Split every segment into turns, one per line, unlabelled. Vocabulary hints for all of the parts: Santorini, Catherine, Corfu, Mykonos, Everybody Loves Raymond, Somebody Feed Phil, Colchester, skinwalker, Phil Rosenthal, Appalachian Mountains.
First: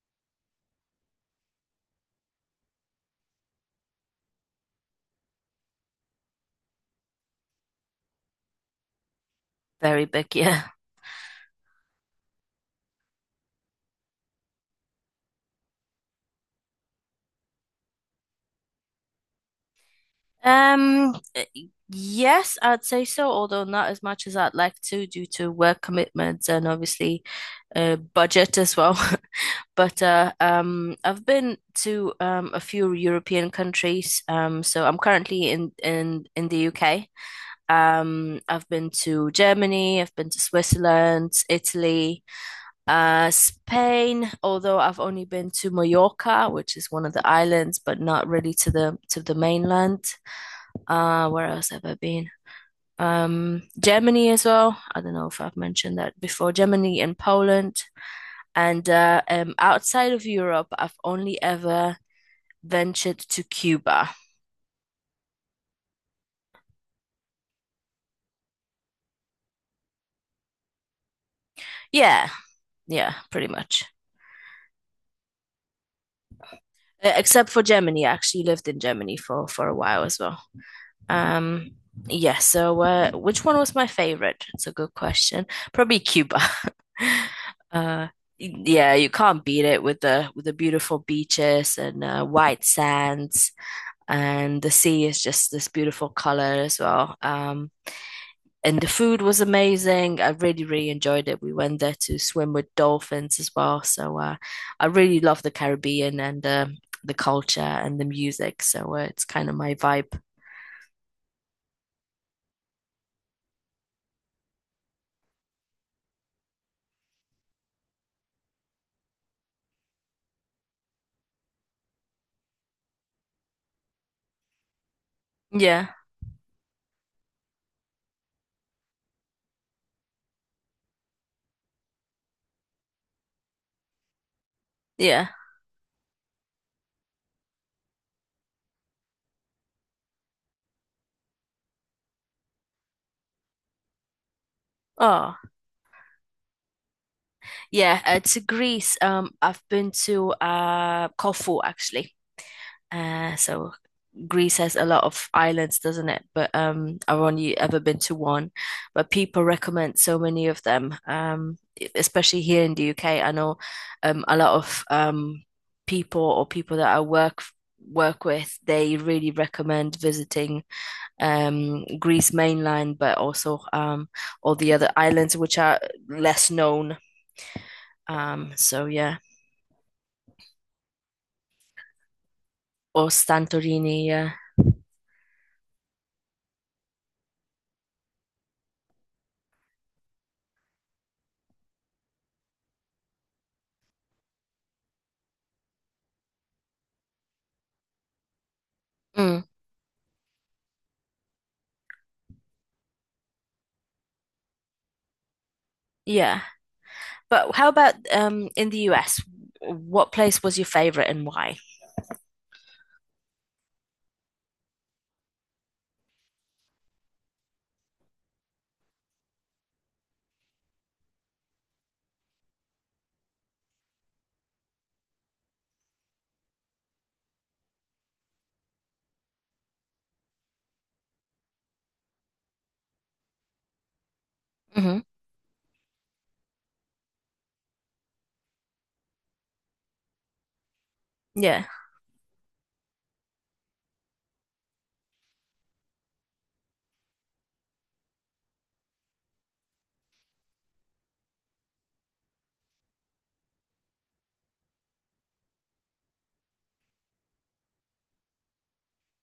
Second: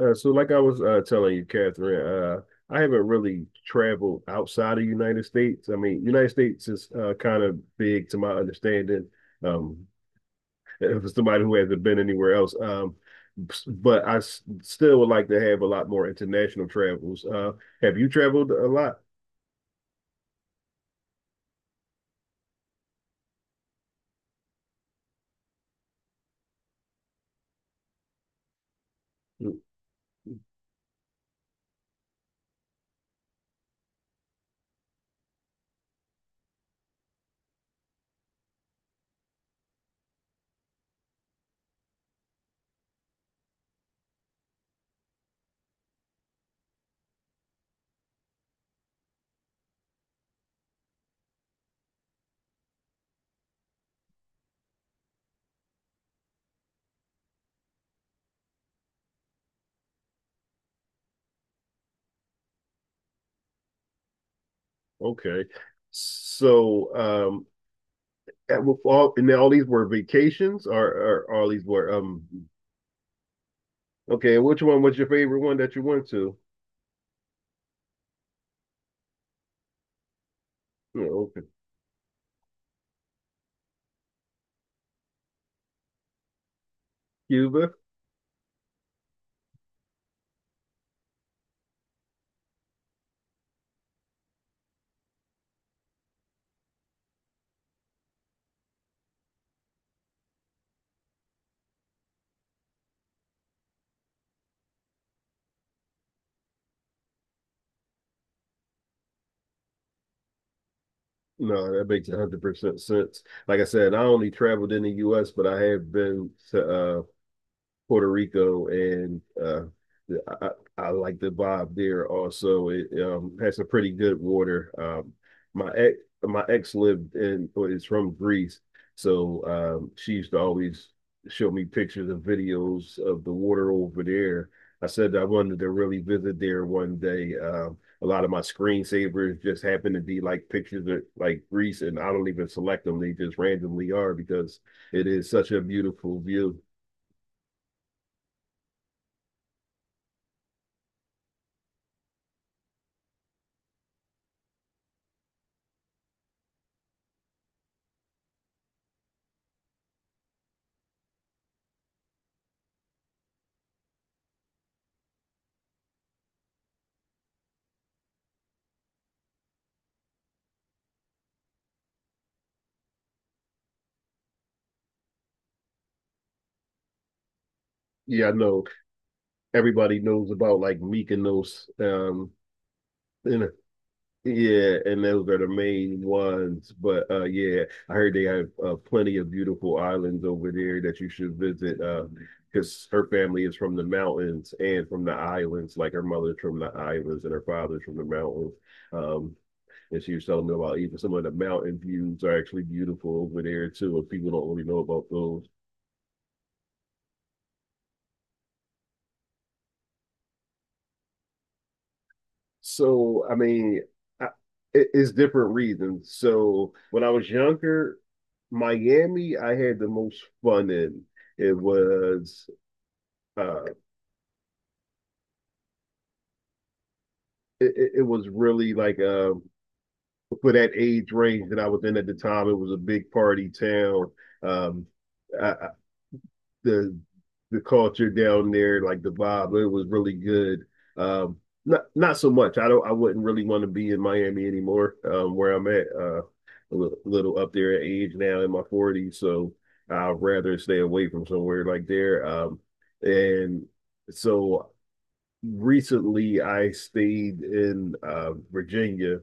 So like I was telling you, Catherine, I haven't really traveled outside of United States. I mean, United States is kind of big to my understanding. Um,
Very big, yeah.
for somebody who hasn't been anywhere else, but I s still would like to have a lot more international travels. Have you traveled a lot?
Um, uh, yes, I'd say so, although not as much as I'd like to due to work commitments and obviously budget as well.
Mm,
But I've been to a few European countries. So I'm currently in the UK. I've been to Germany, I've been to Switzerland, Italy, Spain, although I've only been to Mallorca, which is one of the islands, but not really to the mainland. Where else have I been? Germany as well. I don't know if I've mentioned that before. Germany and Poland. And outside of Europe, I've only ever ventured to Cuba.
okay, so and all these were vacations, or all these were
Yeah, yeah, pretty much.
Okay, which one was your favorite one that you went to?
Except for Germany. I actually lived in Germany for a while as well.
Mm, okay.
Um, yeah, so which one was my favorite? It's a good question. Probably Cuba.
Cuba.
Uh, yeah, you can't beat it with the beautiful beaches and white sands, and the sea is just this beautiful color as well. And the food was amazing. I really, really enjoyed it. We went there to swim with dolphins as well. So I really love the Caribbean and the culture and the music. So it's kind of my vibe.
No, that makes 100% sense. Like I said, I only traveled in the US, but I have been to Puerto Rico, and I I like the vibe there. Also, it has some pretty good water. My
Yeah,
ex my ex lived in or is from Greece, so she used to always show me pictures and videos of the water over there. I said I
yeah.
wanted to really visit there one day. A lot of my screensavers just happen to be like pictures of like Greece, and I don't even select them; they just randomly are because it is
Oh.
such a beautiful view.
Yeah, to Greece. I've been to Corfu actually. So Greece has a lot of islands, doesn't it? But I've only ever been to one. But people recommend so many of them. Especially here in the UK, I know a lot of people or people that I work with, they really recommend visiting Greece mainland, but also all the other islands which are less known.
Yeah, I know,
So yeah.
everybody knows about, like, Mykonos.
Or
And
Santorini, yeah.
yeah, and those are the main ones. But yeah, I heard they have plenty of beautiful islands over there that you should visit. Because her family is from the mountains and from the islands. Like, her mother's from the islands and her father's from the mountains. Um,
Mm,
and she was telling me about even some of the mountain views are actually beautiful over there too. And people don't really know about those.
yeah. But how about in the US? What place was your favorite and why?
So, I mean, I, it's different reasons. So, when I was younger, Miami, I had the most fun in. It was uh it was really like for that age range that I was in at the time, it was a big party town. Um
Hmm.
I, the the culture down there, like the vibe. It was really good. Um,
Yeah.
Not so much. I don't. I wouldn't really want to be in Miami anymore. Where I'm at, a little up there at age now in my 40s, so I'd rather stay away from somewhere like there. And so recently I stayed in Virginia,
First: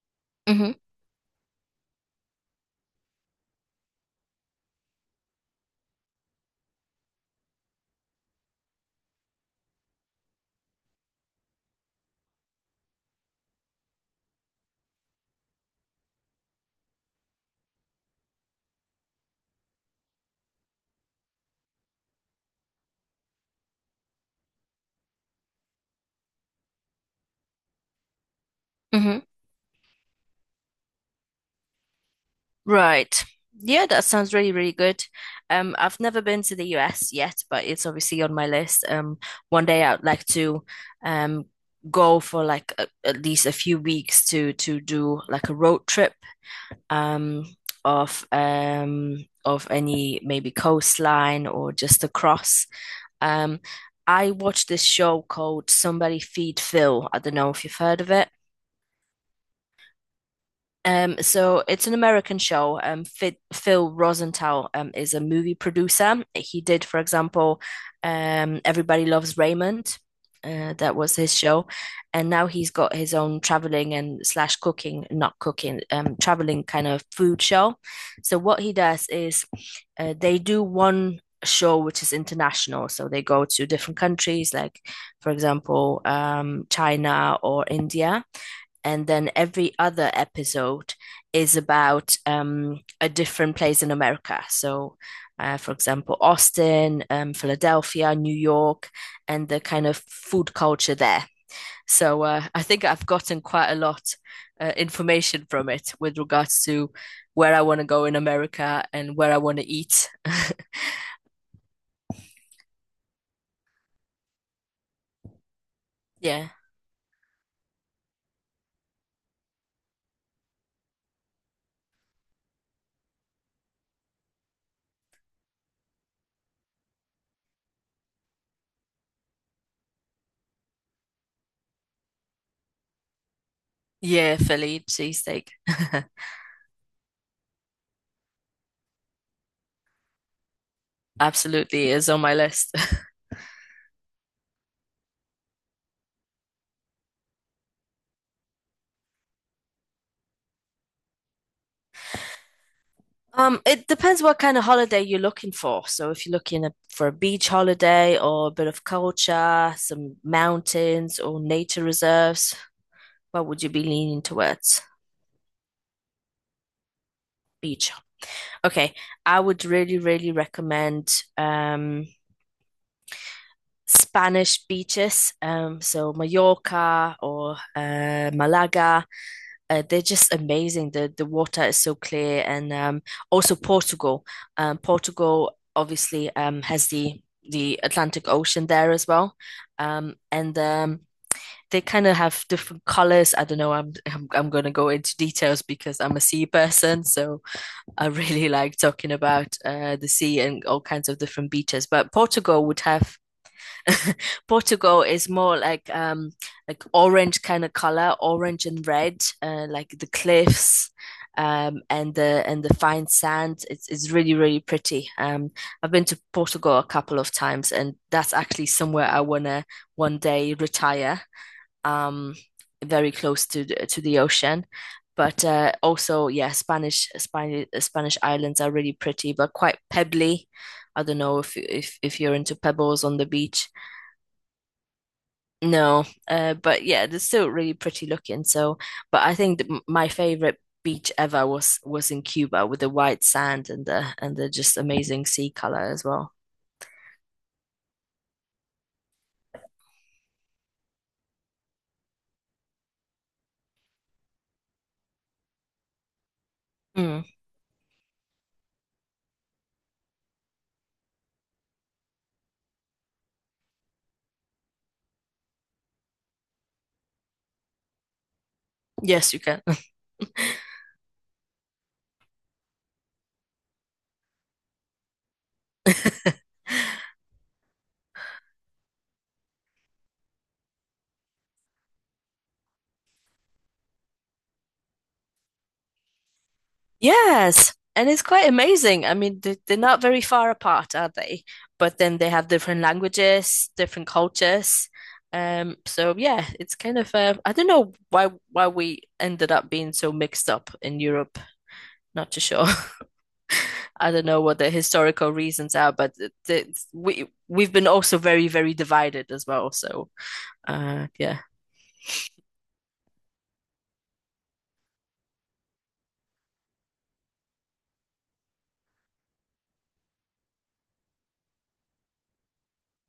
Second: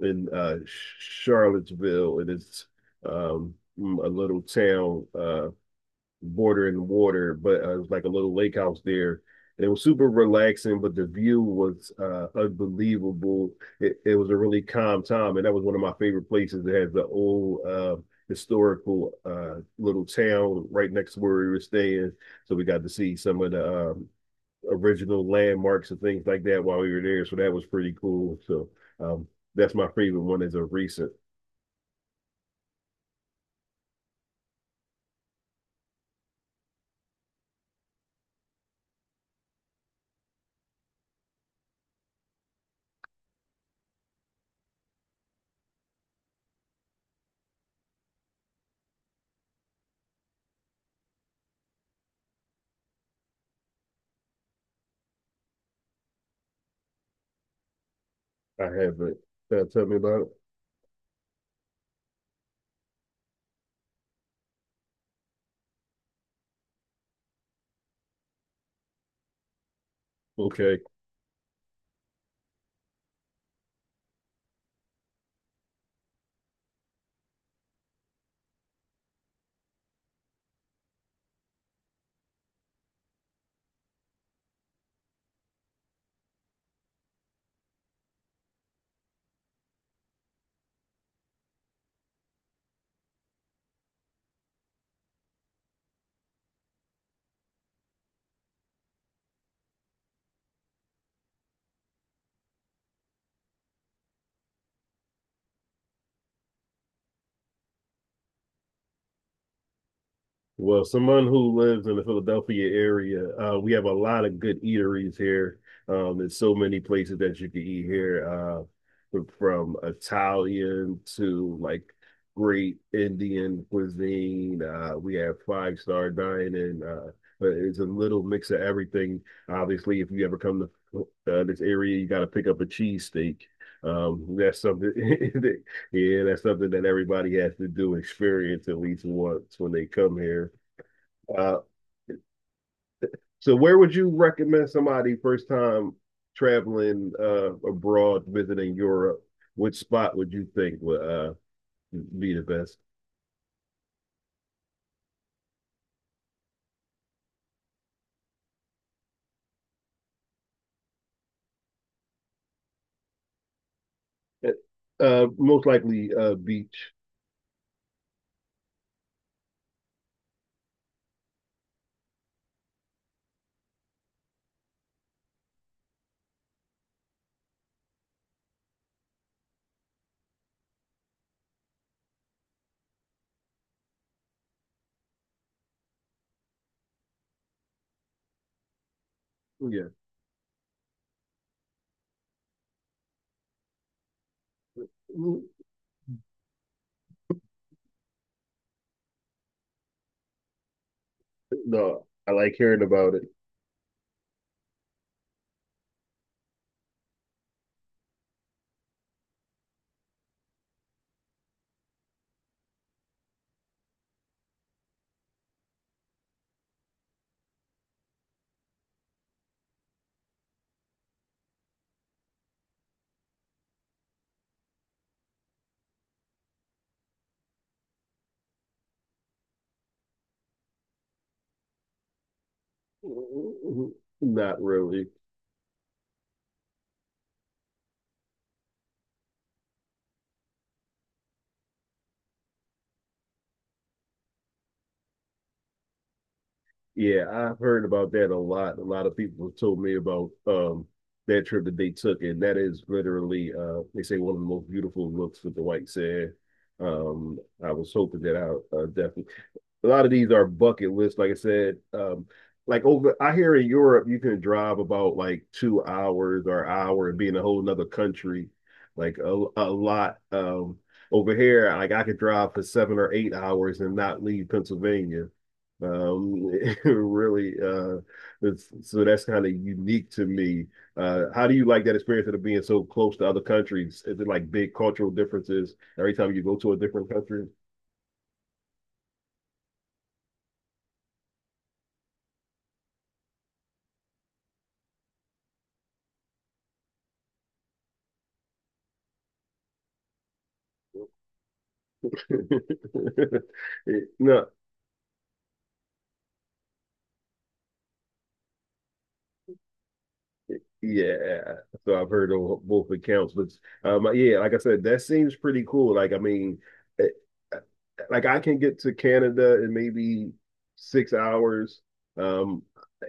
in
Hmm.
Charlottesville, and it's um, a little town bordering water, but it was like a little lake house there. And it was super relaxing, but the view was unbelievable. It was a really calm time, and that was one of my favorite places. It has the old historical little town right next to where we were staying, so we got to see some of the original landmarks and things like that while we were there. So that was pretty cool. So
Hmm.
um, that's my favorite one. Is a recent.
Right. Yeah, that sounds really, really good. I've never been to the US yet, but it's obviously on my list. One day I'd like to um go for like a, at least a few weeks to do like a road trip um, of any maybe coastline or just across. Um, I watched this show called Somebody Feed Phil. I don't know if you've heard of it.
I haven't. Tell me about it.
So it's an American show. Phil Rosenthal is a movie producer. He did, for example, Everybody Loves Raymond.
Okay.
That was his show, and now he's got his own traveling and slash cooking, not cooking, traveling kind of food show. So what he does is, they do one show which is international. So they go to different countries, like for example, China or India, and then every other episode is about a different place in America. So, for example, Austin, Philadelphia, New York, and the kind of food culture there. So, I think I've gotten quite a lot information from it with regards to where I want to go in America and where I want to eat.
Well, someone who lives in the Philadelphia area, we have a lot of good eateries here. There's
Yeah.
so many places that you can eat here, from Italian to like great Indian cuisine. We have five-star dining. But it's a little mix of everything. Obviously, if you ever come to this area, you got to pick up a cheesesteak.
Yeah,
That's
Philly
something
cheesesteak.
that yeah, that's something that everybody has to do, experience at least once when they come here. Uh,
Absolutely is on my list.
so where would you recommend somebody first time traveling abroad, visiting Europe? Which spot would you think would be the best?
It depends what kind of holiday you're looking for. So if you're looking at, for a beach holiday or a bit of culture, some mountains or nature reserves, what would you be leaning towards?
Most likely beach.
Beach. Okay, I would really, really recommend um, Spanish beaches. So Mallorca or Malaga. They're just amazing. The water is so clear, and also Portugal. Portugal obviously has the Atlantic Ocean there as well,
Yeah.
and they kind of have different colors. I don't know. I'm going to go into details because I'm a sea person, so I really like talking about the sea and all kinds of different beaches.
No,
But
I like
Portugal would
hearing about
have
it.
Portugal is more like orange kind of color, orange and red, like the cliffs and the fine sand. It's really really pretty. I've been to Portugal a couple of times, and that's actually somewhere I wanna one day retire. Um, Very close to the ocean. But also, yeah, Spanish islands are really pretty, but quite pebbly. I don't know if you're into pebbles on the beach.
Not really.
No, but yeah, they're still really pretty looking. So, but I think that my favorite beach ever was in Cuba with the white sand and the just amazing sea color as well.
Yeah, I've heard about that a lot. A lot of people have told me about that trip that they took, and that is literally they say one of the most beautiful looks with the white sand.
Mm.
Um, I was hoping that I definitely a lot of these are bucket lists, like I said. I hear in Europe, you can drive about like 2 hours or an hour and be in a whole nother country, like
Yes, you
a,
can.
a lot. Over here, like I could drive for 7 or 8 hours and not leave Pennsylvania. Um, really, uh, so that's kind of unique to me. How do you like that experience of being so close to other countries? Is it like big cultural differences every time you go to a different country?
Yes, and it's quite amazing. I mean, they're not very far apart, are they? But then they have different languages, different cultures. So yeah, it's kind of I don't know why we ended up being so mixed up in Europe. Not too sure. I don't know
No,
what the historical reasons are, but we we've been also very, very divided as well. So, uh, yeah,
yeah. So I've heard on both accounts, but yeah, like I said, that seems pretty cool. Like, I mean, eh, eh, like I can get to Canada in maybe 6 hours. Um,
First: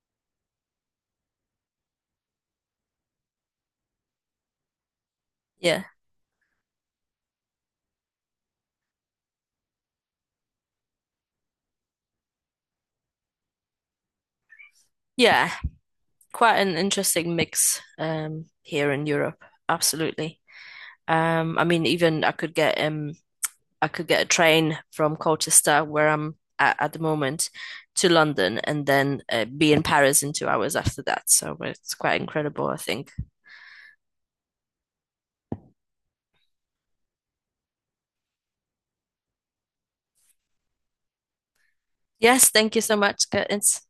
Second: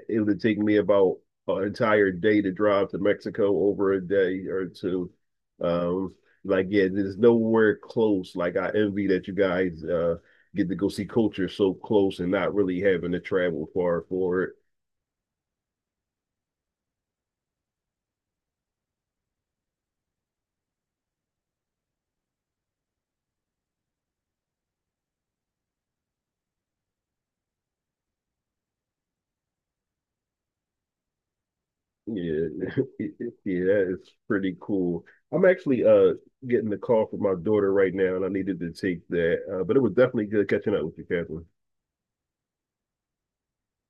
it would take me about an entire day to drive to Mexico over a day or two.
yeah,
Um, like, yeah, there's nowhere close. Like, I envy that you guys get to go see culture so close and not really having to travel far for it.
yeah, quite an interesting mix here in Europe. Absolutely. I mean, even I could get a train from Colchester, where I'm at the moment, to London, and then be in Paris in 2 hours after that. So it's quite
Yeah,
incredible, I think.
yeah, it's pretty cool. I'm actually getting the call from my daughter right now, and I needed to take that. But it was definitely good catching up with you, Catherine.
Yes, thank you so much, Curtis.